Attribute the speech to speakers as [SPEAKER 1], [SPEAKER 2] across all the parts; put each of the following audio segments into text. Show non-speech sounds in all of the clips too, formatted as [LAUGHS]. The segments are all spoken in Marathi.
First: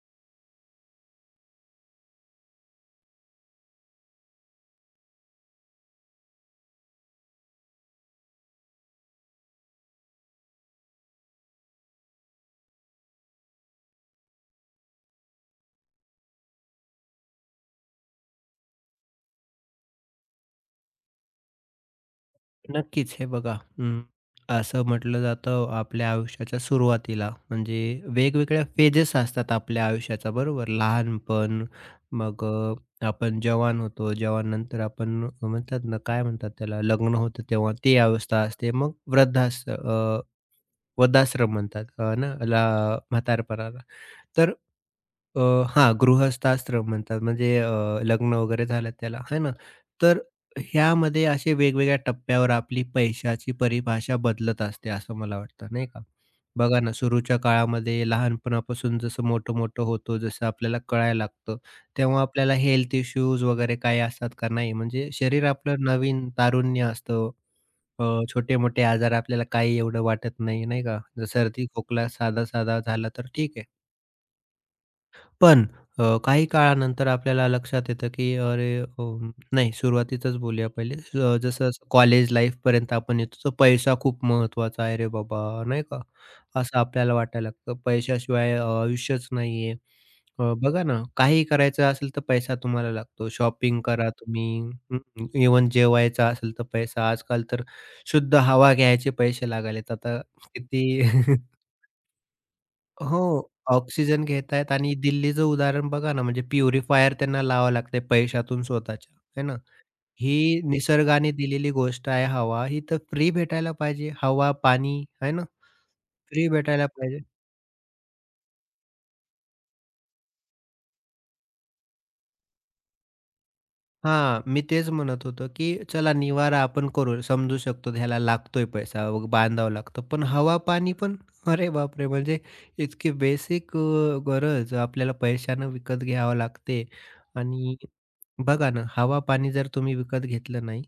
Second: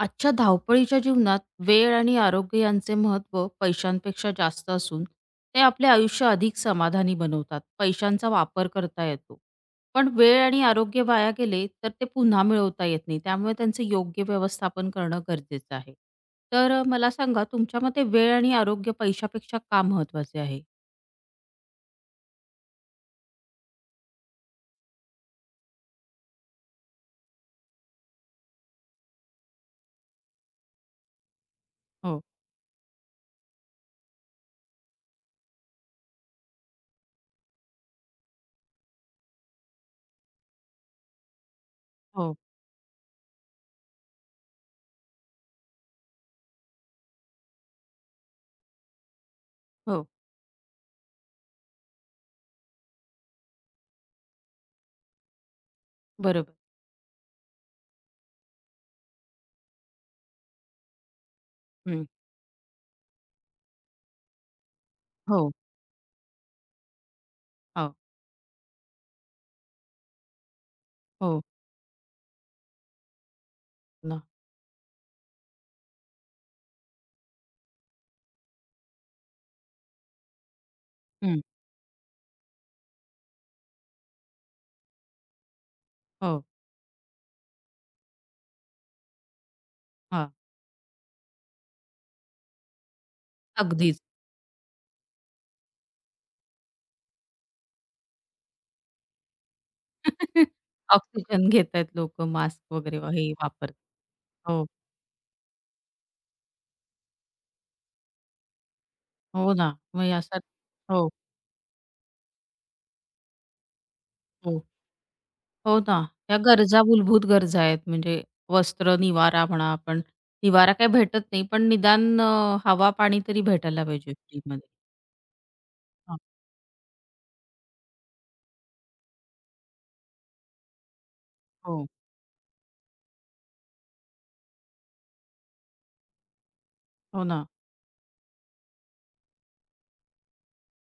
[SPEAKER 1] आजच्या धावपळीच्या जीवनात वेळ आणि आरोग्य यांचे महत्त्व पैशांपेक्षा जास्त असून ते आपले आयुष्य अधिक समाधानी बनवतात. पैशांचा वापर करता येतो. पण वेळ आणि आरोग्य वाया गेले तर ते पुन्हा मिळवता येत नाही. त्यामुळे त्यांचे योग्य व्यवस्थापन करणं गरजेचं आहे. तर मला सांगा तुमच्या मते वेळ आणि आरोग्य पैशापेक्षा का महत्त्वाचे आहे?
[SPEAKER 2] नक्कीच. हे बघा. अं, असं म्हटलं जातं आपल्या आयुष्याच्या सुरुवातीला म्हणजे वेगवेगळ्या फेजेस असतात आपल्या आयुष्याचा बरोबर. लहानपण,
[SPEAKER 1] हो,
[SPEAKER 2] मग आपण जवान होतो. जवाननंतर आपण म्हणतात ना काय म्हणतात त्याला, लग्न होतं तेव्हा ती अवस्था असते. मग वृद्धाश्रम म्हणतात ना
[SPEAKER 1] हो,
[SPEAKER 2] ला म्हातारपणाला. तर अ, हां, गृहस्थाश्रम म्हणतात म्हणजे लग्न वगैरे झालं त्याला, आहे ना?
[SPEAKER 1] हो,
[SPEAKER 2] तर ह्यामध्ये असे वेगवेगळ्या टप्प्यावर आपली पैशाची परिभाषा बदलत असते, असं मला वाटतं, नाही का?
[SPEAKER 1] बरोबर.
[SPEAKER 2] बघा ना, सुरूच्या काळामध्ये लहानपणापासून जसं मोठं-मोठं होतो, जसं आपल्याला कळायला लागतं,
[SPEAKER 1] हं.
[SPEAKER 2] तेव्हा आपल्याला हेल्थ इश्यूज वगैरे काही असतात का? नाही. म्हणजे शरीर
[SPEAKER 1] हो,
[SPEAKER 2] आपलं नवीन तारुण्य असतं.
[SPEAKER 1] हो,
[SPEAKER 2] अ, छोटे-मोठे आजार आपल्याला काही एवढं वाटत नाही, नाही का? जर
[SPEAKER 1] हो,
[SPEAKER 2] सर्दी, खोकला साधा-साधा झाला तर ठीक आहे.
[SPEAKER 1] ना.
[SPEAKER 2] पण काही काळानंतर आपल्याला लक्षात येतं, की अरे, नाही, सुरुवातीचंच बोलूया पहिले.
[SPEAKER 1] हं,
[SPEAKER 2] जसं कॉलेज लाईफपर्यंत आपण येतो, तर पैसा खूप महत्त्वाचा आहे रे बाबा, नाही का?
[SPEAKER 1] हो,
[SPEAKER 2] असं आपल्याला वाटायला लागतं. पैशाशिवाय आयुष्यच नाहीये.
[SPEAKER 1] हां.
[SPEAKER 2] बघा ना, काही करायचं असेल तर पैसा तुम्हाला लागतो. शॉपिंग
[SPEAKER 1] अगदीच.
[SPEAKER 2] करा तुम्ही, हं, जेवायचं असेल तर पैसा. आजकाल तर शुद्ध हवा घ्यायचे पैसे लागायलेत. आता
[SPEAKER 1] [LAUGHS]
[SPEAKER 2] किती
[SPEAKER 1] ऑक्सिजन
[SPEAKER 2] [LAUGHS]
[SPEAKER 1] घेतायत लोकं मास्क वगैरे
[SPEAKER 2] हो,
[SPEAKER 1] हे वापरत.
[SPEAKER 2] ऑक्सिजन
[SPEAKER 1] हो,
[SPEAKER 2] घेतायत आणि दिल्लीचं उदाहरण बघा ना, म्हणजे प्युरिफायर त्यांना लावावं लागतंय पैशातून स्वतःच्या, है
[SPEAKER 1] हो
[SPEAKER 2] ना?
[SPEAKER 1] ना. मग असा
[SPEAKER 2] ही
[SPEAKER 1] हो,
[SPEAKER 2] निसर्गाने दिलेली गोष्ट आहे हवा, ही तर फ्री भेटायला पाहिजे. हवा,
[SPEAKER 1] हो,
[SPEAKER 2] पाणी, है ना?
[SPEAKER 1] हो ना. ह्या
[SPEAKER 2] फ्री
[SPEAKER 1] गरजा
[SPEAKER 2] भेटायला पाहिजे.
[SPEAKER 1] मूलभूत गरजा आहेत म्हणजे वस्त्र, निवारा म्हणा आपण निवारा काही भेटत नाही, पण निदान हवा, पाणी तरी भेटायला पाहिजे
[SPEAKER 2] हां, मी
[SPEAKER 1] फ्रीमध्ये.
[SPEAKER 2] तेच म्हणत होतो, की चला
[SPEAKER 1] हां.
[SPEAKER 2] निवारा आपण करू. समजू शकतो ह्याला लागतोय पैसा, बांधावा लागतो. पण हवा-पाणी पण? अरे
[SPEAKER 1] हो,
[SPEAKER 2] बापरे! म्हणजे इतकी बेसिक गरज आपल्याला पैशानं विकत घ्यावं लागते.
[SPEAKER 1] हो ना.
[SPEAKER 2] आणि बघा ना, हवा-पाणी जर तुम्ही विकत घेतलं नाही,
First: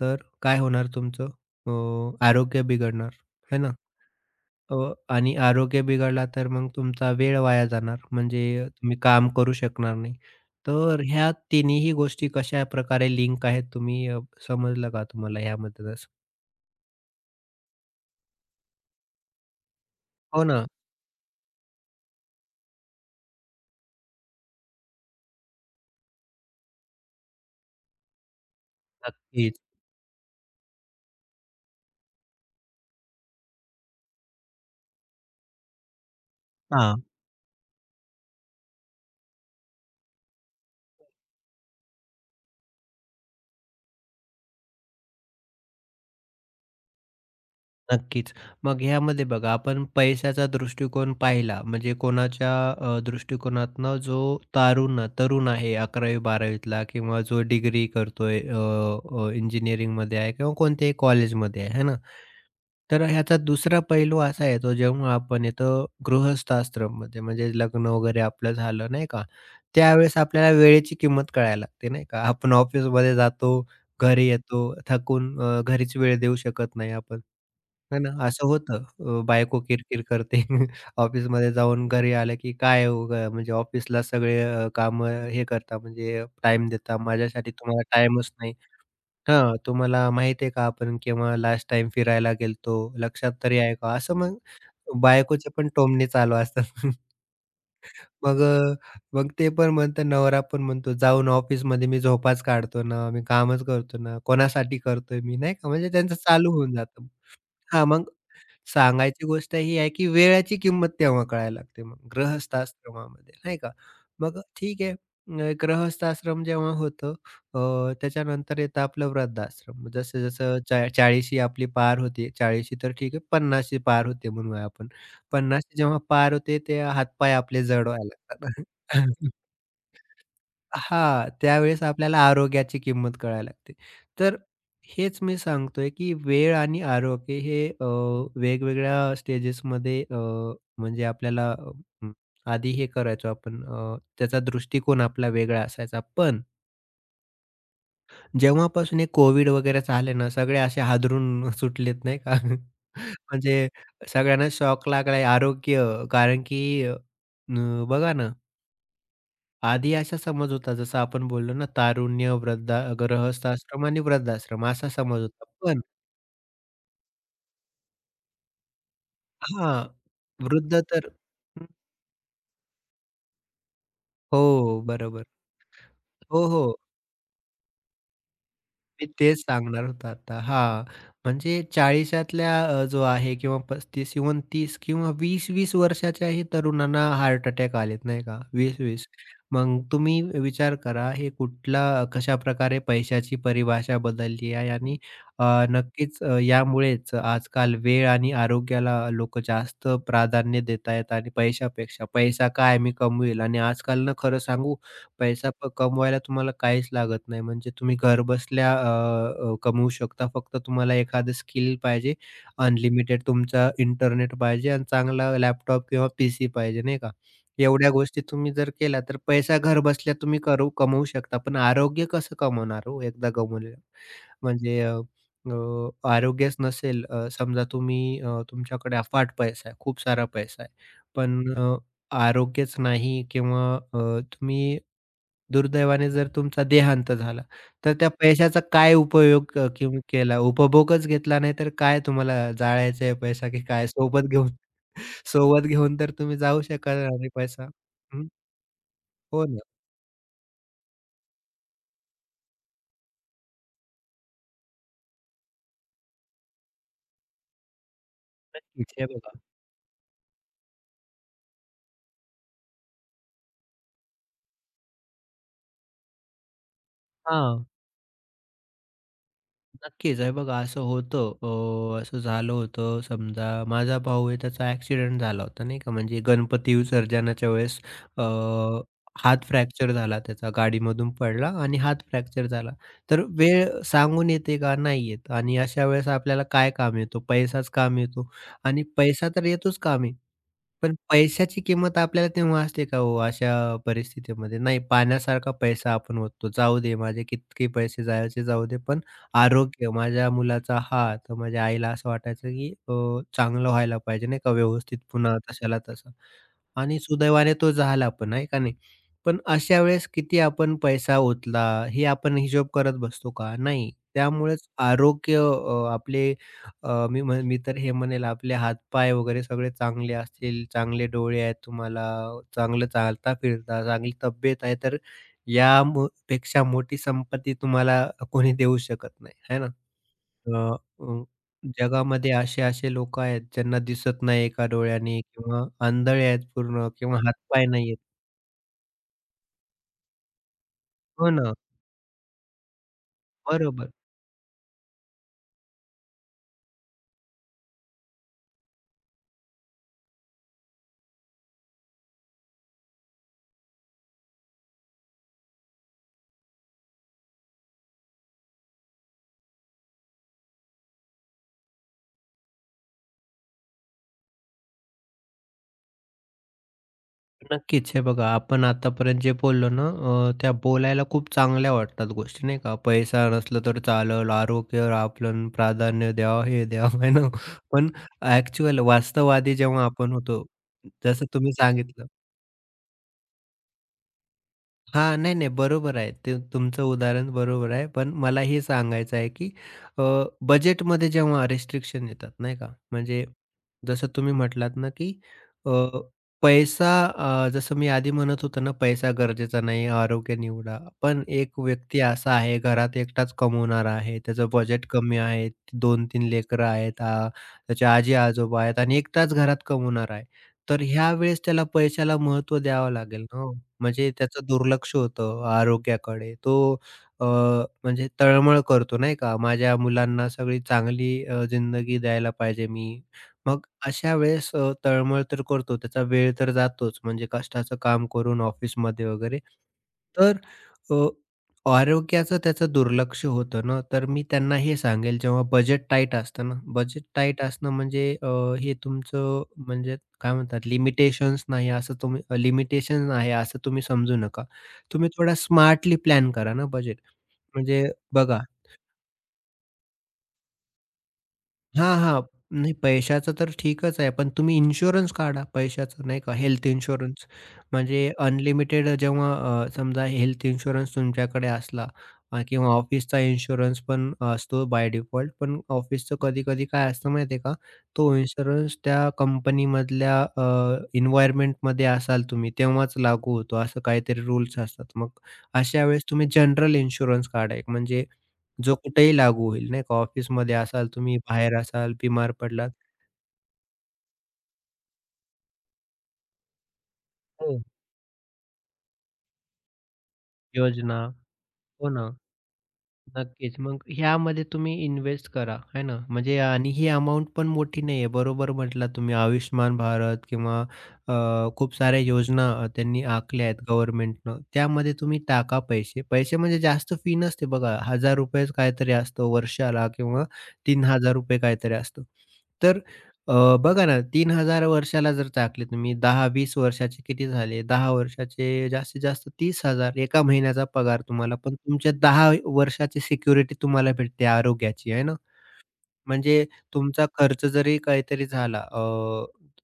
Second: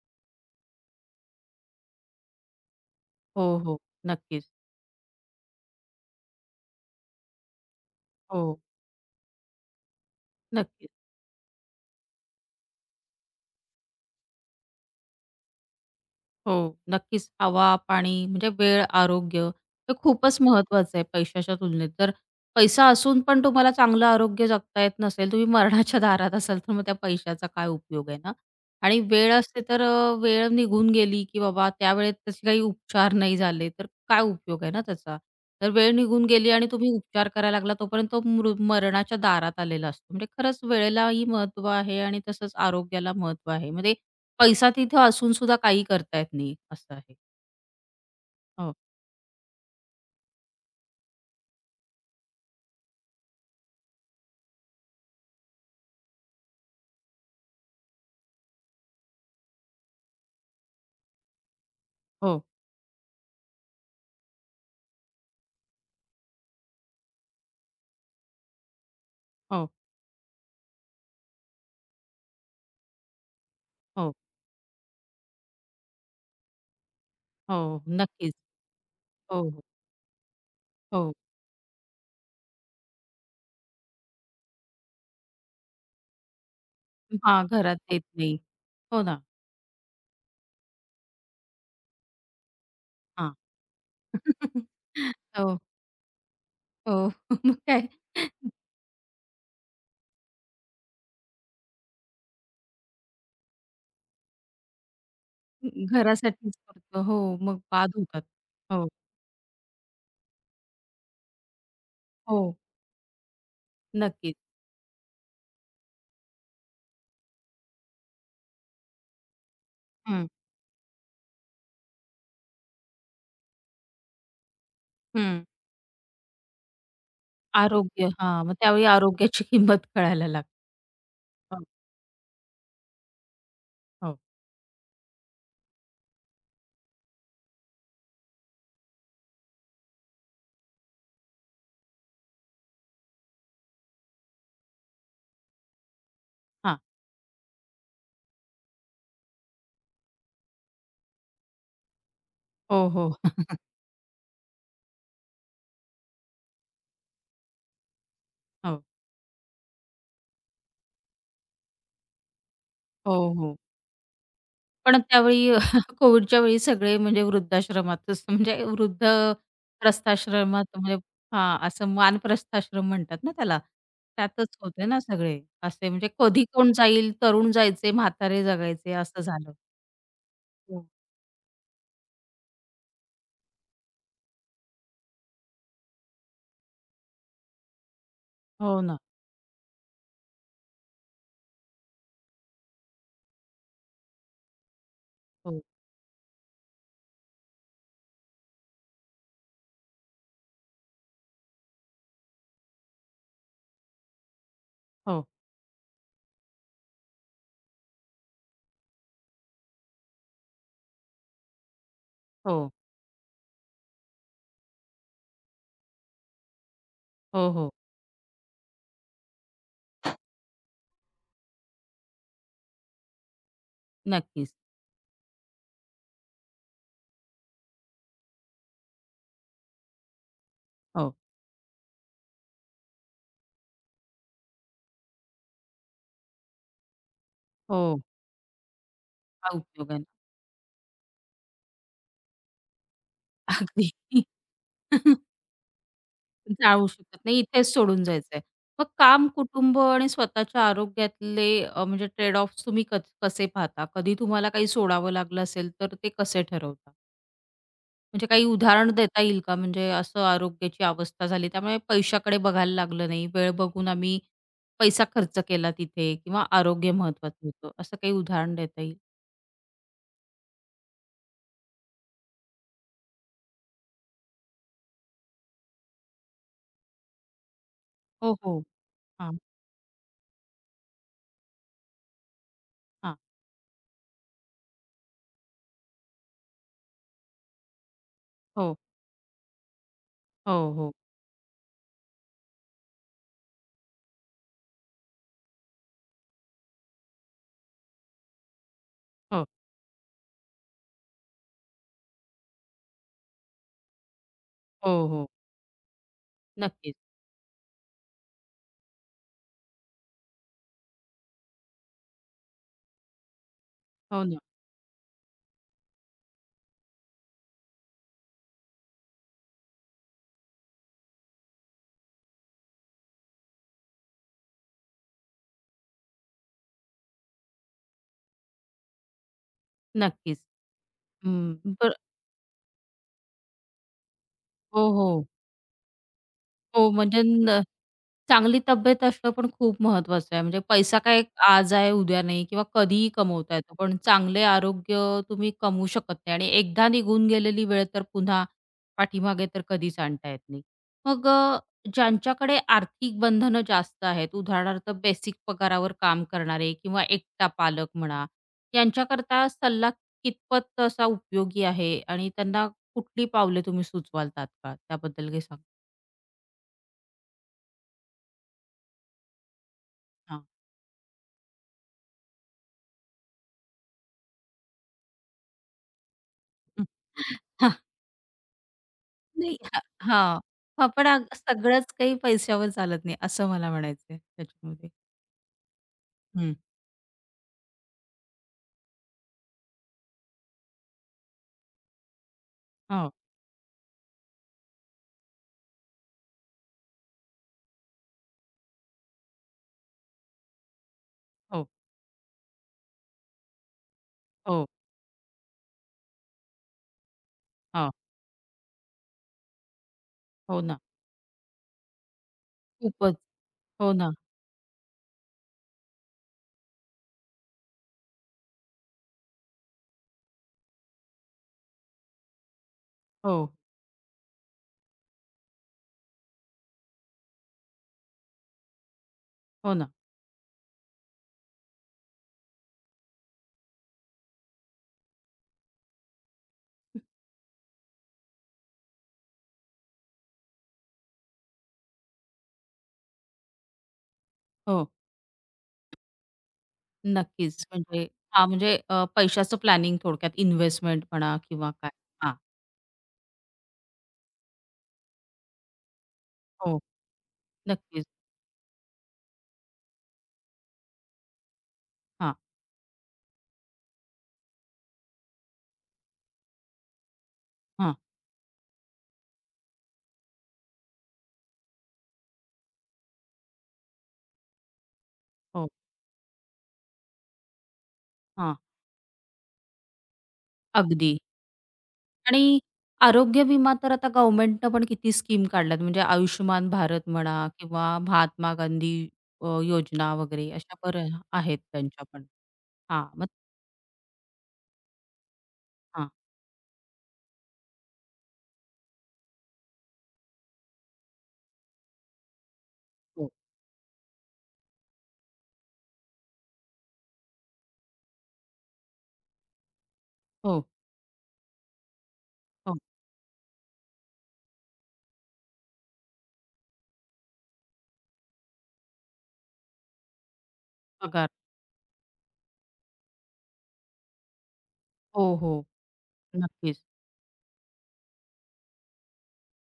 [SPEAKER 2] तर काय होणार तुमचं? आरोग्य बिघडणार,
[SPEAKER 1] हो,
[SPEAKER 2] है ना?
[SPEAKER 1] हो. नक्कीच.
[SPEAKER 2] हो, आणि आरोग्य बिघडला तर मग तुमचा वेळ वाया जाणार,
[SPEAKER 1] हो,
[SPEAKER 2] म्हणजे तुम्ही काम करू शकणार नाही.
[SPEAKER 1] नक्कीच.
[SPEAKER 2] तर ह्या तिन्हीही गोष्टी कशा प्रकारे लिंक आहेत तुम्ही, समजलं का तुम्हाला यामधूनच?
[SPEAKER 1] हो, नक्कीच. हवा, पाणी म्हणजे वेळ, आरोग्य हे खूपच
[SPEAKER 2] हो ना,
[SPEAKER 1] महत्वाचं आहे पैशाच्या तुलनेत. तर पैसा असून पण तुम्हाला चांगलं आरोग्य जगता येत नसेल, तुम्ही मरणाच्या दारात असाल, तर मग त्या पैशाचा काय उपयोग आहे ना? आणि वेळ
[SPEAKER 2] नक्कीच.
[SPEAKER 1] असते तर वेळ निघून गेली, की बाबा त्यावेळेत तसे काही उपचार नाही झाले, तर काय उपयोग आहे ना त्याचा? तर वेळ निघून गेली आणि तुम्ही
[SPEAKER 2] हां.
[SPEAKER 1] उपचार करायला लागला, तोपर्यंत तो मरणाच्या दारात आलेला असतो. म्हणजे खरंच वेळेलाही महत्त्व आहे आणि तसंच आरोग्याला महत्त्व आहे. म्हणजे पैसा तिथे असून सुद्धा काही करता येत नाही, असं आहे.
[SPEAKER 2] नक्कीच.
[SPEAKER 1] हो,
[SPEAKER 2] मग ह्यामध्ये बघा, आपण पैशाचा दृष्टिकोन पाहिला म्हणजे कोणाच्या दृष्टिकोनातनं, जो तरुण आहे, 11वी-12वी किंवा जो डिग्री करतोय, इंजिनिअरिंगमध्ये आहे किंवा कोणत्याही कॉलेजमध्ये आहे, है ना?
[SPEAKER 1] हो,
[SPEAKER 2] तर ह्याचा दुसरा पैलू असा येतो जेव्हा आपण येतो गृहस्थ आश्रममध्ये, म्हणजे लग्न वगैरे आपलं झालं, नाही का?
[SPEAKER 1] हो,
[SPEAKER 2] त्यावेळेस आपल्याला वेळेची किंमत कळायला लागते, नाही का? आपण ऑफिसमध्ये जातो,
[SPEAKER 1] हो,
[SPEAKER 2] घरी येतो, थकून, घरीच वेळ देऊ शकत नाही आपण.
[SPEAKER 1] हो.
[SPEAKER 2] नाही ना,
[SPEAKER 1] नक्कीच.
[SPEAKER 2] असं होतं.
[SPEAKER 1] हो,
[SPEAKER 2] बायको
[SPEAKER 1] हो,
[SPEAKER 2] किरकिर करते. [LAUGHS]
[SPEAKER 1] हो.
[SPEAKER 2] ऑफिसमध्ये जाऊन घरी आलं की काय हो ग, म्हणजे ऑफिसला सगळे, हे करता म्हणजे टाइम देता.
[SPEAKER 1] हां,
[SPEAKER 2] माझ्यासाठी
[SPEAKER 1] घरात
[SPEAKER 2] तुम्हाला
[SPEAKER 1] देत
[SPEAKER 2] टाईमच
[SPEAKER 1] नाही.
[SPEAKER 2] नाही.
[SPEAKER 1] हो ना.
[SPEAKER 2] हां, तुम्हाला माहिती आहे का आपण केव्हा लास्ट टाईम फिरायला गेलतो? लक्षात
[SPEAKER 1] हां.
[SPEAKER 2] तरी आहे का? असं मग
[SPEAKER 1] [LAUGHS]
[SPEAKER 2] बायकोचे
[SPEAKER 1] हो,
[SPEAKER 2] पण टोमणे चालू असतात. [LAUGHS]
[SPEAKER 1] हो. [LAUGHS] मग काय
[SPEAKER 2] मग मग ते पण म्हणतात, नवरा पण म्हणतो, "जाऊन ऑफिसमध्ये मी झोपाच काढतो ना, मी कामच करतो ना, कोणासाठी करतोय मी?" नाही का, म्हणजे त्यांचं चालू
[SPEAKER 1] घरासाठीच
[SPEAKER 2] होऊन
[SPEAKER 1] करतो.
[SPEAKER 2] जातं.
[SPEAKER 1] हो, मग
[SPEAKER 2] हां,
[SPEAKER 1] बाद
[SPEAKER 2] मग
[SPEAKER 1] होतात. हो,
[SPEAKER 2] सांगायची गोष्ट ही आहे की वेळाची किंमत तेव्हा कळायला लागते मग
[SPEAKER 1] हो.
[SPEAKER 2] गृहस्थाश्रमामध्ये, नाही का?
[SPEAKER 1] नक्कीच.
[SPEAKER 2] मग ठीक आहे. गृहस्थाश्रम जेव्हा होतं, त्याच्यानंतर येतं आपलं वृद्धाश्रम.
[SPEAKER 1] हं,
[SPEAKER 2] जसं-जसं चा 40शी आपली पार होते, 40शी तर ठीक आहे, 50शी पार होते म्हणूया आपण.
[SPEAKER 1] हं.
[SPEAKER 2] 50शी जेव्हा पार होते, ते हातपाय आपले जड
[SPEAKER 1] आरोग्य
[SPEAKER 2] व्हायला
[SPEAKER 1] हां, मग
[SPEAKER 2] लागतात.
[SPEAKER 1] त्यावेळी
[SPEAKER 2] [LAUGHS]
[SPEAKER 1] आरोग्याची [LAUGHS] किंमत कळायला लागते.
[SPEAKER 2] हां,
[SPEAKER 1] हो,
[SPEAKER 2] त्यावेळेस आपल्याला आरोग्याची किंमत कळायला लागते.
[SPEAKER 1] हो.
[SPEAKER 2] तर हेच मी सांगतोय, की वेळ आणि आरोग्य हे वेगवेगळ्या स्टेजेसमध्ये, म्हणजे आपल्याला, म, आधी हे करायचो आपण, त्याचा दृष्टिकोन आपला वेगळा असायचा. पण
[SPEAKER 1] हां.
[SPEAKER 2] जेव्हापासून हे कोविड वगैरे झाले ना, सगळे असे हादरून सुटलेत, नाही का? [LAUGHS]
[SPEAKER 1] हो, हो. [LAUGHS]
[SPEAKER 2] म्हणजे सगळ्यांना शॉक लागलाय आरोग्य, कारण की अ, बघा ना,
[SPEAKER 1] हो,
[SPEAKER 2] आधी असा समज होता, जसं आपण बोललो ना, तारुण्य,
[SPEAKER 1] हो,
[SPEAKER 2] गृहस्थ
[SPEAKER 1] हो.
[SPEAKER 2] आश्रम आणि वृद्धाश्रम, असा
[SPEAKER 1] पण
[SPEAKER 2] समज होता.
[SPEAKER 1] त्यावेळी
[SPEAKER 2] पण
[SPEAKER 1] [LAUGHS] कोविडच्या वेळी सगळे म्हणजे वृद्धाश्रमातच म्हणजे वृद्ध
[SPEAKER 2] हां,
[SPEAKER 1] प्रस्थाश्रमात
[SPEAKER 2] वृद्ध
[SPEAKER 1] म्हणजे
[SPEAKER 2] तर,
[SPEAKER 1] हां, असं मानप्रस्थाश्रम म्हणतात ना त्याला. त्यातच
[SPEAKER 2] हो,
[SPEAKER 1] होते ना
[SPEAKER 2] बरोबर.
[SPEAKER 1] सगळे असे म्हणजे कधी
[SPEAKER 2] हो,
[SPEAKER 1] कोण
[SPEAKER 2] हो.
[SPEAKER 1] जाईल, तरुण जायचे, म्हातारे जगायचे
[SPEAKER 2] मी
[SPEAKER 1] असं
[SPEAKER 2] तेच
[SPEAKER 1] झालं.
[SPEAKER 2] सांगणार होतो आता. हां,
[SPEAKER 1] हो.
[SPEAKER 2] म्हणजे 40तल्या, जो आहे, किंवा 35-29 किंवा 20-20 वर्षाच्याही तरुणांना हार्ट अटॅक आलेत, नाही का?
[SPEAKER 1] हो ना.
[SPEAKER 2] 20-20, मग तुम्ही विचार करा, हे कुठला कशाप्रकारे पैशाची परिभाषा बदलली आहे. आणि अ,
[SPEAKER 1] हो,
[SPEAKER 2] नक्कीच, यामुळेच आजकाल वेळ आणि आरोग्याला लोकं जास्त प्राधान्य देत आहेत आणि पैशापेक्षा, पैसा काय मी कमवेल, आणि आजकाल ना, खरं सांगू,
[SPEAKER 1] हो,
[SPEAKER 2] पैसा कमवायला तुम्हाला काहीच लागत नाही. म्हणजे तुम्ही घरबसल्या अ, अ, कमवू शकता. फक्त तुम्हाला एखादं स्किल पाहिजे,
[SPEAKER 1] हो,
[SPEAKER 2] अनलिमिटेड तुमचा इंटरनेट पाहिजे आणि चांगला लॅपटॉप किंवा पीसी पाहिजे, नाही का?
[SPEAKER 1] हो, हो.
[SPEAKER 2] एवढ्या गोष्टी तुम्ही जर केल्या, तर पैसा घरबसल्या तुम्ही कमवू शकता. पण आरोग्य कसं कमवणार हो एकदा गमवलं?
[SPEAKER 1] नक्कीच.
[SPEAKER 2] म्हणजे अ, अ, आरोग्यच नसेल, समजा तुम्ही, तुमच्याकडे अफाट पैसा आहे, खूप सारा पैसा आहे.
[SPEAKER 1] हो,
[SPEAKER 2] पण आरोग्यच नाही, किंवा तुम्ही दुर्दैवाने, जर तुमचा देहांत झाला, तर
[SPEAKER 1] हो.
[SPEAKER 2] त्या पैशाचा काय
[SPEAKER 1] हा
[SPEAKER 2] उपयोग,
[SPEAKER 1] उपयोग आहे.
[SPEAKER 2] किंवा
[SPEAKER 1] ना.
[SPEAKER 2] केला? उपभोगच घेतला नाही तर काय, तुम्हाला जाळायचा आहे पैसा की
[SPEAKER 1] अगदी.
[SPEAKER 2] काय? सोबत घेऊन [LAUGHS]
[SPEAKER 1] [LAUGHS]
[SPEAKER 2] सोबत घेऊन तर तुम्ही जाऊ
[SPEAKER 1] जाऊ
[SPEAKER 2] शकणार
[SPEAKER 1] शकत
[SPEAKER 2] नाही
[SPEAKER 1] नाही. इथेच
[SPEAKER 2] पैसा.
[SPEAKER 1] सोडून
[SPEAKER 2] हं,
[SPEAKER 1] जायचंय. मग काम,
[SPEAKER 2] हो ना.
[SPEAKER 1] कुटुंब आणि स्वतःच्या आरोग्यातले म्हणजे ट्रेड ऑफ्स तुम्ही कसे पाहता? कधी तुम्हाला काही सोडावं लागलं असेल, तर ते कसे ठरवता? म्हणजे काही उदाहरण
[SPEAKER 2] नक्कीच. हे
[SPEAKER 1] देता
[SPEAKER 2] बघा,
[SPEAKER 1] येईल का? म्हणजे असं आरोग्याची अवस्था झाली, त्यामुळे पैशाकडे बघायला लागलं नाही. वेळ बघून आम्ही पैसा खर्च केला तिथे किंवा आरोग्य महत्वाचं
[SPEAKER 2] हां.
[SPEAKER 1] होतं. असं काही उदाहरण देता येईल?
[SPEAKER 2] नक्कीच. हे बघा, असं होतं. असं झालं होतं, समजा माझा भाऊ आहे, त्याचा ॲक्सिडेंट झाला होता, नाही का. म्हणजे गणपती विसर्जनाच्या वेळेस अ,
[SPEAKER 1] हो, हो. हां,
[SPEAKER 2] हात फ्रॅक्चर झाला त्याचा, गाडीमधून पडला आणि हात फ्रॅक्चर झाला.
[SPEAKER 1] हां.
[SPEAKER 2] तर वेळ सांगून येते का? नाही येत. आणि अशा वेळेस आपल्याला काय काम येतो? पैसाच काम येतो,
[SPEAKER 1] हो,
[SPEAKER 2] आणि पैसा तर येतोच कामी.
[SPEAKER 1] हो, हो.
[SPEAKER 2] पण पैशाची किंमत आपल्याला तेव्हा असते का हो अशा परिस्थितीमध्ये? नाही, पाण्यासारखा पैसा आपण ओततो. जाऊ दे, माझे कितके पैसे जायचे जाऊ दे, पण
[SPEAKER 1] हो,
[SPEAKER 2] आरोग्य, माझ्या मुलाचा हात, माझ्या आईला असं वाटायचं की, चांगलं व्हायला पाहिजे, नाही का,
[SPEAKER 1] हो,
[SPEAKER 2] व्यवस्थित
[SPEAKER 1] हो.
[SPEAKER 2] पुन्हा तशाला तसं.
[SPEAKER 1] नक्कीच.
[SPEAKER 2] आणि सुदैवाने तो झाला पण, आहे का नाही? पण अशा वेळेस किती आपण पैसा ओतला, हे आपण हिशोब करत बसतो का? नाही.
[SPEAKER 1] हो ना.
[SPEAKER 2] त्यामुळेच आरोग्य, आपले, अ, मी म्हण मी तर हे म्हणेल, आपले हातपाय वगैरे सगळे चांगले असतील, चांगले डोळे आहेत तुम्हाला, चांगलं चालता-फिरता, चांगली तब्येत आहे, तर या मो पेक्षा मोठी संपत्ती तुम्हाला कोणी देऊ शकत नाही, है ना?
[SPEAKER 1] नक्कीच.
[SPEAKER 2] अ, अ,
[SPEAKER 1] हं. बरं
[SPEAKER 2] जगामध्ये असे-असे लोकं आहेत ज्यांना दिसत नाही एका
[SPEAKER 1] हो,
[SPEAKER 2] डोळ्याने
[SPEAKER 1] हो.
[SPEAKER 2] किंवा आंधळे आहेत पूर्ण,
[SPEAKER 1] हो,
[SPEAKER 2] किंवा
[SPEAKER 1] म्हणजे
[SPEAKER 2] हातपाय नाहीयेत.
[SPEAKER 1] चांगली तब्येत असणं पण खूप महत्वाचं आहे. म्हणजे पैसा काय
[SPEAKER 2] हो ना,
[SPEAKER 1] आज आहे, उद्या नाही किंवा कधीही कमवता येतो.
[SPEAKER 2] बरोबर.
[SPEAKER 1] पण चांगले आरोग्य तुम्ही कमवू शकत नाही आणि एकदा निघून गेलेली वेळ तर पुन्हा पाठीमागे तर कधीच आणता येत नाही. मग ज्यांच्याकडे आर्थिक बंधनं जास्त आहेत, उदाहरणार्थ बेसिक पगारावर काम करणारे किंवा एकटा पालक म्हणा, यांच्याकरता सल्ला कितपत असा उपयोगी आहे आणि त्यांना कुठली पावले तुम्ही सुचवाल तात्काळ? त्याबद्दल काही सांगा?
[SPEAKER 2] नक्कीच. हे बघा, आपण आतापर्यंत जे बोललो ना, त्या बोलायला खूप चांगल्या वाटतात गोष्टी, नाही का? पैसा नसला तर चालेल, आरोग्य आपण प्राधान्य द्यावं, हे
[SPEAKER 1] [LAUGHS] हं.
[SPEAKER 2] द्यावं, आहे ना?
[SPEAKER 1] हां.
[SPEAKER 2] पण ॲक्चुअल वास्तववादी
[SPEAKER 1] नाही. हां,
[SPEAKER 2] जेव्हा आपण
[SPEAKER 1] हां.
[SPEAKER 2] होतो,
[SPEAKER 1] हां, पण
[SPEAKER 2] जसं तुम्ही
[SPEAKER 1] सगळंच
[SPEAKER 2] सांगितलं,
[SPEAKER 1] काही पैशावर चालत नाही असं मला म्हणायचंय त्याच्यामध्ये.
[SPEAKER 2] हां, नाही, नाही, बरोबर आहे. ते
[SPEAKER 1] हं.
[SPEAKER 2] तुमचं उदाहरण बरोबर आहे. पण मला हे सांगायचं आहे, की अ, बजेटमध्ये जेव्हा रिस्ट्रिक्शन येतात, नाही का,
[SPEAKER 1] हो,
[SPEAKER 2] म्हणजे जसं तुम्ही म्हटलात ना, की अ, पैसा, जसं मी आधी म्हणत होतो ना, पैसा गरजेचा नाही, आरोग्य निवडा. पण एक
[SPEAKER 1] हो,
[SPEAKER 2] व्यक्ती असा आहे, घरात एकटाच कमवणारा आहे, त्याचं
[SPEAKER 1] हो,
[SPEAKER 2] बजेट कमी आहे, 2-3 लेकरं आहेत, त्याचे
[SPEAKER 1] हो,
[SPEAKER 2] आजी-आजोबा आहेत आणि एकटाच घरात कमवणारा आहे.
[SPEAKER 1] हो ना.
[SPEAKER 2] तर ह्यावेळेस त्याला पैशाला महत्व द्यावं
[SPEAKER 1] खूपच.
[SPEAKER 2] लागेल ना हो.
[SPEAKER 1] हो
[SPEAKER 2] म्हणजे
[SPEAKER 1] ना.
[SPEAKER 2] त्याचं दुर्लक्ष होतं आरोग्याकडे. तो अ, म्हणजे तळमळ करतो, नाही का, माझ्या मुलांना सगळी चांगली जिंदगी द्यायला पाहिजे मी.
[SPEAKER 1] हो,
[SPEAKER 2] मग अशा वेळेस तळमळ तर करतो, त्याचा वेळ तर जातोच, म्हणजे कष्टाचं काम करून ऑफिसमध्ये वगैरे.
[SPEAKER 1] हो ना.
[SPEAKER 2] तर अ, आरोग्याचं त्याचं दुर्लक्ष होतं ना, तर मी त्यांना हे सांगेल, जेव्हा बजेट टाईट असतं ना, बजेट टाईट असणं म्हणजे, हे तुमचं म्हणजे, काय म्हणतात, लिमिटेशन्स, नाही, असं तुम्ही, लिमिटेशन आहे असं तुम्ही समजू नका.
[SPEAKER 1] हो,
[SPEAKER 2] तुम्ही थोडा स्मार्टली प्लॅन करा ना बजेट.
[SPEAKER 1] नक्कीच.
[SPEAKER 2] म्हणजे
[SPEAKER 1] म्हणजे
[SPEAKER 2] बघा,
[SPEAKER 1] हां, म्हणजे पैशाचं प्लॅनिंग थोडक्यात इन्व्हेस्टमेंट म्हणा किंवा काय.
[SPEAKER 2] हां, हां.
[SPEAKER 1] हां,
[SPEAKER 2] नाही, पैशाचं तर ठीकच आहे, पण तुम्ही इन्शुरन्स काढा पैशाचं, नाही का, हेल्थ
[SPEAKER 1] हो,
[SPEAKER 2] इन्शुरन्स. म्हणजे
[SPEAKER 1] नक्कीच.
[SPEAKER 2] अनलिमिटेड जेव्हा, समजा हेल्थ इन्शुरन्स तुमच्याकडे असला,
[SPEAKER 1] हां,
[SPEAKER 2] किंवा ऑफिसचा इन्शुरन्स पण असतो बाय डिफॉल्ट. पण ऑफिसचं कधी-कधी काय असतं माहिती आहे का?
[SPEAKER 1] हां,
[SPEAKER 2] तो इन्शुरन्स त्या कंपनीमधल्या, एन्व्हायर्नमेंटमध्ये असाल तुम्ही तेव्हाच लागू होतो. असं काहीतरी रूल्स असतात. मग
[SPEAKER 1] हो,
[SPEAKER 2] अशा वेळेस तुम्ही जनरल इन्शुरन्स काढा एक, म्हणजे
[SPEAKER 1] हां,
[SPEAKER 2] जो कुठेही लागू होईल, नाही का. ऑफिसमध्ये असाल
[SPEAKER 1] अगदी.
[SPEAKER 2] तुम्ही, बाहेर असाल, बिमार
[SPEAKER 1] आणि
[SPEAKER 2] पडलात.
[SPEAKER 1] आरोग्य विमा तर आता गव्हर्नमेंटनं पण किती स्कीम काढल्यात. म्हणजे आयुष्यमान भारत म्हणा
[SPEAKER 2] हो.
[SPEAKER 1] किंवा महात्मा गांधी योजना वगैरे अशा
[SPEAKER 2] योजना,
[SPEAKER 1] बऱ्या आहेत
[SPEAKER 2] हो
[SPEAKER 1] त्यांच्या
[SPEAKER 2] ना,
[SPEAKER 1] पण. हां, मग
[SPEAKER 2] नक्कीच. मग ह्यामध्ये तुम्ही इन्व्हेस्ट करा है ना.
[SPEAKER 1] हां.
[SPEAKER 2] म्हणजे, आणि ही अमाउंट पण मोठी नाही आहे. बरोबर म्हटलात तुम्ही, आयुष्यमान भारत किंवा अ, खूप साऱ्या योजना, त्यांनी
[SPEAKER 1] हो,
[SPEAKER 2] आखल्या आहेत गव्हर्नमेंटनं. त्यामध्ये तुम्ही टाका पैसे. पैसे म्हणजे जास्त फी नसते बघा, ₹1000 काहीतरी असतो वर्षाला, किंवा
[SPEAKER 1] हो,
[SPEAKER 2] ₹3000 काहीतरी असतं.
[SPEAKER 1] हो.
[SPEAKER 2] तर अ, बघा ना, 3000 वर्षाला जर टाकले तुम्ही, 10-20 वर्षाचे किती झाले? 10 वर्षाचे जास्तीत जास्त 30,000, एका महिन्याचा पगार
[SPEAKER 1] पगार.
[SPEAKER 2] तुम्हाला. पण तुमच्या 10 वर्षाची सिक्युरिटी तुम्हाला भेटते आरोग्याची, आहे ना.
[SPEAKER 1] हो, हो.
[SPEAKER 2] म्हणजे
[SPEAKER 1] नक्कीच.
[SPEAKER 2] तुमचा खर्च जरी काहीतरी झाला, अ,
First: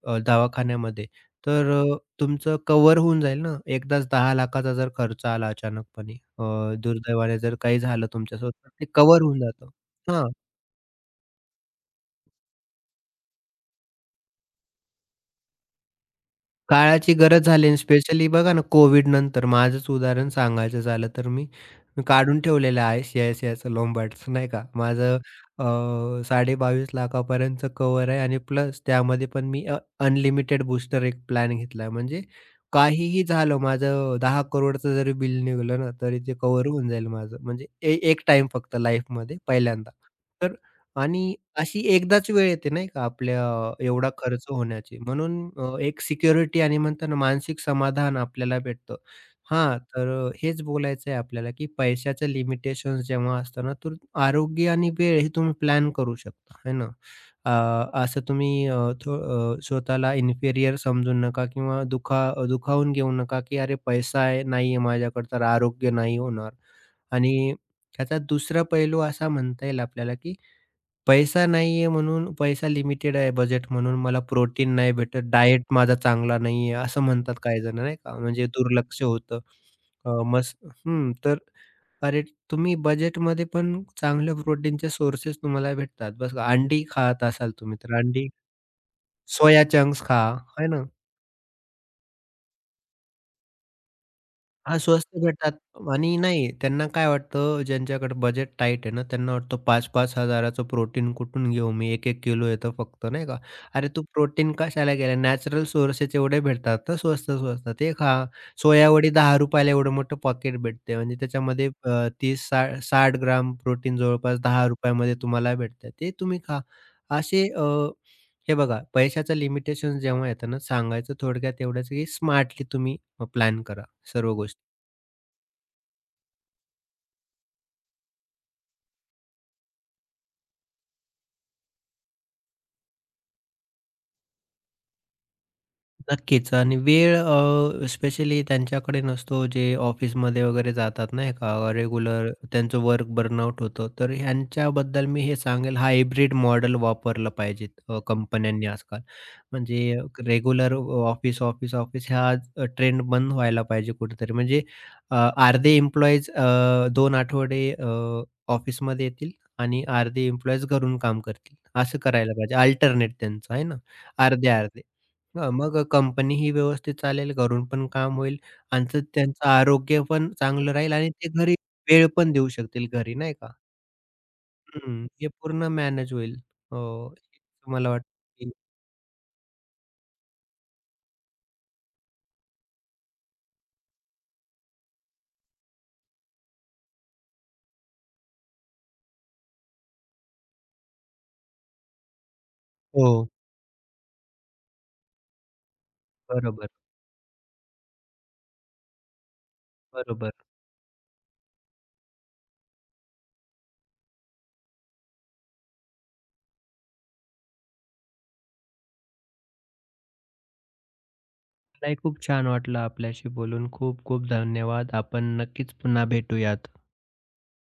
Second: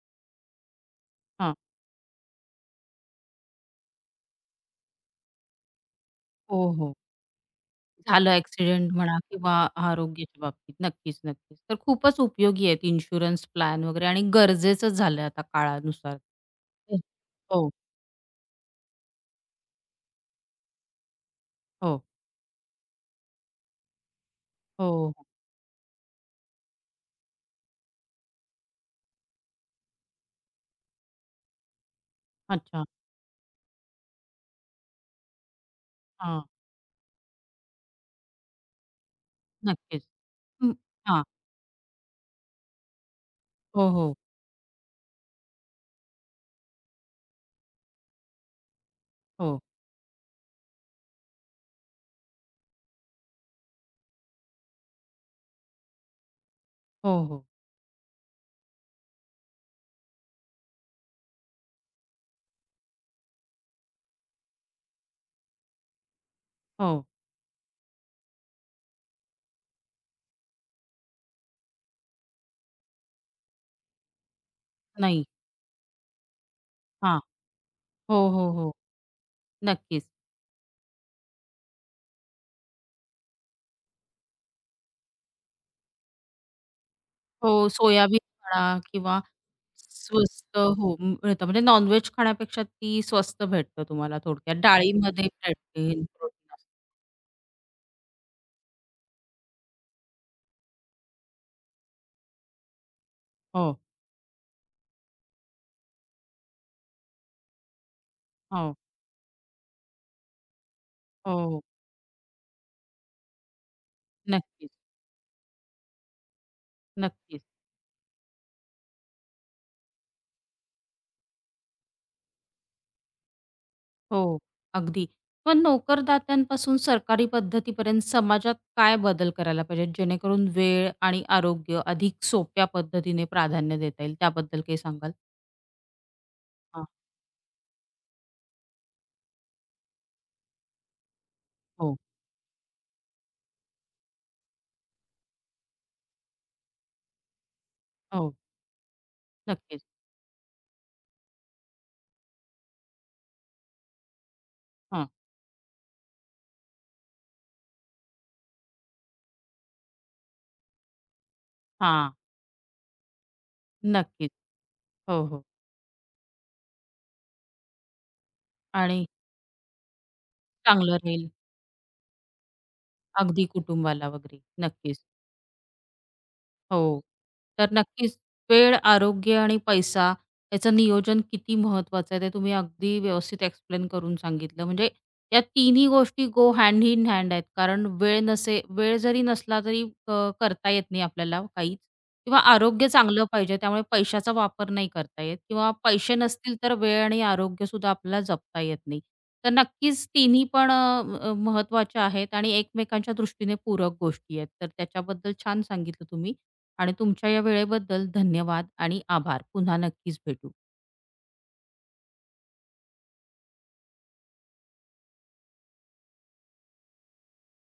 [SPEAKER 2] अ, दवाखान्यामध्ये,
[SPEAKER 1] हां.
[SPEAKER 2] तर तुमचं कव्हर होऊन जाईल ना. एकदाच 10,00,000चा जर खर्च आला अचानकपणे,
[SPEAKER 1] हो, हो.
[SPEAKER 2] दुर्दैवाने जर काही झालं
[SPEAKER 1] झालं
[SPEAKER 2] तुमच्यासोबत, तर ते
[SPEAKER 1] ॲक्सिडेंट म्हणा
[SPEAKER 2] कव्हर होऊन
[SPEAKER 1] किंवा
[SPEAKER 2] जातं. हां.
[SPEAKER 1] आरोग्याच्या बाबतीत. नक्कीच, नक्कीच. तर खूपच उपयोगी आहेत इन्शुरन्स प्लॅन वगैरे आणि गरजेचंच झालं आता काळानुसार. हो,
[SPEAKER 2] काळाची गरज झाली
[SPEAKER 1] हो,
[SPEAKER 2] आणि स्पेशली बघा ना, कोविडनंतर माझंच उदाहरण सांगायचं झालं तर, मी
[SPEAKER 1] हो,
[SPEAKER 2] मी काढून ठेवलेलं आहे CICIचं लोंबार्डचं, नाही का.
[SPEAKER 1] हो.
[SPEAKER 2] माझं अ, 22.5 लाखापर्यंतचं कव्हर आहे, आणि प्लस त्यामध्ये पण मी अनलिमिटेड बूस्टर एक प्लॅन घेतला, म्हणजे
[SPEAKER 1] अच्छा.
[SPEAKER 2] काहीही झालं माझं, 10,00,00,000चं जरी बिल निघालं ना, तरी ते
[SPEAKER 1] हां,
[SPEAKER 2] कव्हर होऊन जाईल माझं. म्हणजे एक टाईम फक्त लाईफमध्ये, पहिल्यांदा.
[SPEAKER 1] नक्कीच.
[SPEAKER 2] तर,
[SPEAKER 1] हं, हां.
[SPEAKER 2] आणि अशी एकदाच वेळ येते नाही का आपल्या
[SPEAKER 1] हो,
[SPEAKER 2] एवढा
[SPEAKER 1] हो.
[SPEAKER 2] खर्च होण्याची. म्हणून एक सिक्युरिटी आणि म्हणतात ना मानसिक समाधान आपल्याला भेटतं.
[SPEAKER 1] हो.
[SPEAKER 2] हां, तर हेच बोलायचं आहे आपल्याला, की पैशाचं लिमिटेशन्स जेव्हा असतं ना, तर आरोग्य आणि वेळ हे तुम्ही प्लॅन करू शकता, है ना.
[SPEAKER 1] हो, हो.
[SPEAKER 2] अ, असं तुम्ही, स्वतःला इन्फेरियर समजू नका किंवा दुखावून घेऊ नका, की "अरे, पैसा आहे नाही माझ्याकडे, तर आरोग्य नाही होणार."
[SPEAKER 1] हो.
[SPEAKER 2] आणि त्याचा दुसरा पैलू असा म्हणता येईल आपल्याला, की पैसा नाहीये, म्हणून, पैसा लिमिटेड आहे बजेट म्हणून, मला प्रोटीन नाही भेटत,
[SPEAKER 1] नाही.
[SPEAKER 2] डाएट माझा चांगला नाहीये, असं
[SPEAKER 1] हां.
[SPEAKER 2] म्हणतात काही जण, नाही का?
[SPEAKER 1] हो,
[SPEAKER 2] म्हणजे
[SPEAKER 1] हो, हो.
[SPEAKER 2] दुर्लक्ष होतं.
[SPEAKER 1] नक्कीच.
[SPEAKER 2] अ, मस हं, तर अरे, तुम्ही बजेटमध्ये पण चांगल्या प्रोटीनचे सोर्सेस तुम्हाला भेटतात. बस अंडी खात असाल
[SPEAKER 1] हो,
[SPEAKER 2] तुम्ही तर
[SPEAKER 1] सोयाबीन
[SPEAKER 2] अंडी,
[SPEAKER 1] म्हणा किंवा
[SPEAKER 2] सोया चंक्स खा,
[SPEAKER 1] स्वस्त
[SPEAKER 2] आहे ना?
[SPEAKER 1] हो, मिळतं. म्हणजे नॉन-व्हेज खाण्यापेक्षा ती स्वस्त भेटतं तुम्हाला थोडक्यात.
[SPEAKER 2] हां, स्वस्त
[SPEAKER 1] डाळीमध्ये
[SPEAKER 2] भेटतात.
[SPEAKER 1] प्रोटीन,
[SPEAKER 2] आणि नाही,
[SPEAKER 1] प्रोटीन असतं.
[SPEAKER 2] त्यांना काय वाटतं, ज्यांच्याकडे बजेट टाईट आहे ना, त्यांना वाटतं, 5-5 हजाराचं प्रोटीन कुठून घेऊ मी? 1-1 किलो येतं फक्त, नाही का?
[SPEAKER 1] हो,
[SPEAKER 2] अरे, तू प्रोटीन कशाला गेला? नॅचरल सोर्सेस एवढे भेटतात ना स्वस्त-स्वस्त. ते खा.
[SPEAKER 1] हो.
[SPEAKER 2] सोया वडी ₹10, एवढं मोठं पॉकेट भेटते. म्हणजे
[SPEAKER 1] हो, हो.
[SPEAKER 2] त्याच्यामध्ये अ, 30 सा 60 ग्राम प्रोटीन जवळपास
[SPEAKER 1] नक्कीच,
[SPEAKER 2] ₹10 मध्ये तुम्हाला भेटतं. ते तुम्ही खा.
[SPEAKER 1] नक्कीच.
[SPEAKER 2] असे, हे बघा, पैशाचं लिमिटेशन जेव्हा येतं ना, सांगायचं थोडक्यात एवढंच, की स्मार्टली तुम्ही प्लॅन करा सर्व
[SPEAKER 1] हो,
[SPEAKER 2] गोष्टी.
[SPEAKER 1] अगदी. पण नोकरदात्यांपासून सरकारी पद्धतीपर्यंत समाजात काय बदल करायला पाहिजे जेणेकरून वेळ आणि आरोग्य अधिक सोप्या पद्धतीने प्राधान्य देता येईल? त्याबद्दल काही सांगाल?
[SPEAKER 2] नक्कीच. आणि
[SPEAKER 1] हां.
[SPEAKER 2] वेळ, स्पेशली त्यांच्याकडे नसतो जे ऑफिसमध्ये वगैरे जातात, नाही का,
[SPEAKER 1] हो,
[SPEAKER 2] रेग्युलर, त्यांचं वर्क बर्नआउट होतं, तर ह्यांच्याबद्दल मी हे सांगेल, हायब्रिड मॉडेल वापरलं पाहिजेत
[SPEAKER 1] हो.
[SPEAKER 2] कंपन्यांनी आजकाल.
[SPEAKER 1] नक्कीच.
[SPEAKER 2] म्हणजे रेग्युलर ऑफिस, ऑफिस, ऑफिस, हा ट्रेंड बंद व्हायला पाहिजे कुठेतरी. म्हणजे
[SPEAKER 1] हां,
[SPEAKER 2] अ, अर्धे एम्प्लॉईज, आठवडे ऑफिसमध्ये येतील, आणि अर्धे एम्प्लॉईज घरून काम करतील. असं
[SPEAKER 1] हां.
[SPEAKER 2] करायला पाहिजे. अल्टरनेट त्यांचं, आहे ना,
[SPEAKER 1] नक्कीच.
[SPEAKER 2] अर्धे-अर्धे.
[SPEAKER 1] हो, हो.
[SPEAKER 2] हां, मग कंपनी ही व्यवस्थित चालेल, घरून पण काम होईल, आणि
[SPEAKER 1] आणि
[SPEAKER 2] त्यांचं आरोग्य पण चांगलं
[SPEAKER 1] चांगलं
[SPEAKER 2] राहील, आणि
[SPEAKER 1] राहील
[SPEAKER 2] ते घरी वेळ पण देऊ शकतील घरी, नाही
[SPEAKER 1] अगदी
[SPEAKER 2] का?
[SPEAKER 1] कुटुंबाला वगैरे. नक्कीच.
[SPEAKER 2] हं, हे पूर्ण मॅनेज होईल.
[SPEAKER 1] हो.
[SPEAKER 2] हो,
[SPEAKER 1] तर
[SPEAKER 2] मला वाटतं
[SPEAKER 1] नक्कीच
[SPEAKER 2] की,
[SPEAKER 1] वेळ, आरोग्य आणि पैसा याचं नियोजन किती महत्त्वाचं आहे, ते तुम्ही अगदी व्यवस्थित एक्सप्लेन करून सांगितलं. म्हणजे या तिन्ही गोष्टी गो हँड इन हँड आहेत. कारण वेळ जरी नसला तरी अ, करता येत नाही आपल्याला काहीच किंवा आरोग्य चांगलं
[SPEAKER 2] हो,
[SPEAKER 1] पाहिजे, त्यामुळे पैशाचा वापर नाही करता येत किंवा पैसे नसतील
[SPEAKER 2] बरोबर,
[SPEAKER 1] तर वेळ आणि आरोग्यसुद्धा आपल्याला जपता येत नाही. तर नक्कीच
[SPEAKER 2] बरोबर.
[SPEAKER 1] तिन्ही पण महत्त्वाच्या आहेत आणि एकमेकांच्या दृष्टीने पूरक गोष्टी आहेत. तर त्याच्याबद्दल छान सांगितलं तुम्ही. आणि तुमच्या या वेळेबद्दल धन्यवाद आणि आभार. पुन्हा नक्कीच भेटू.
[SPEAKER 2] मलाही खूप छान वाटलं आपल्याशी बोलून. खूप खूप धन्यवाद. आपण नक्कीच पुन्हा भेटूयात.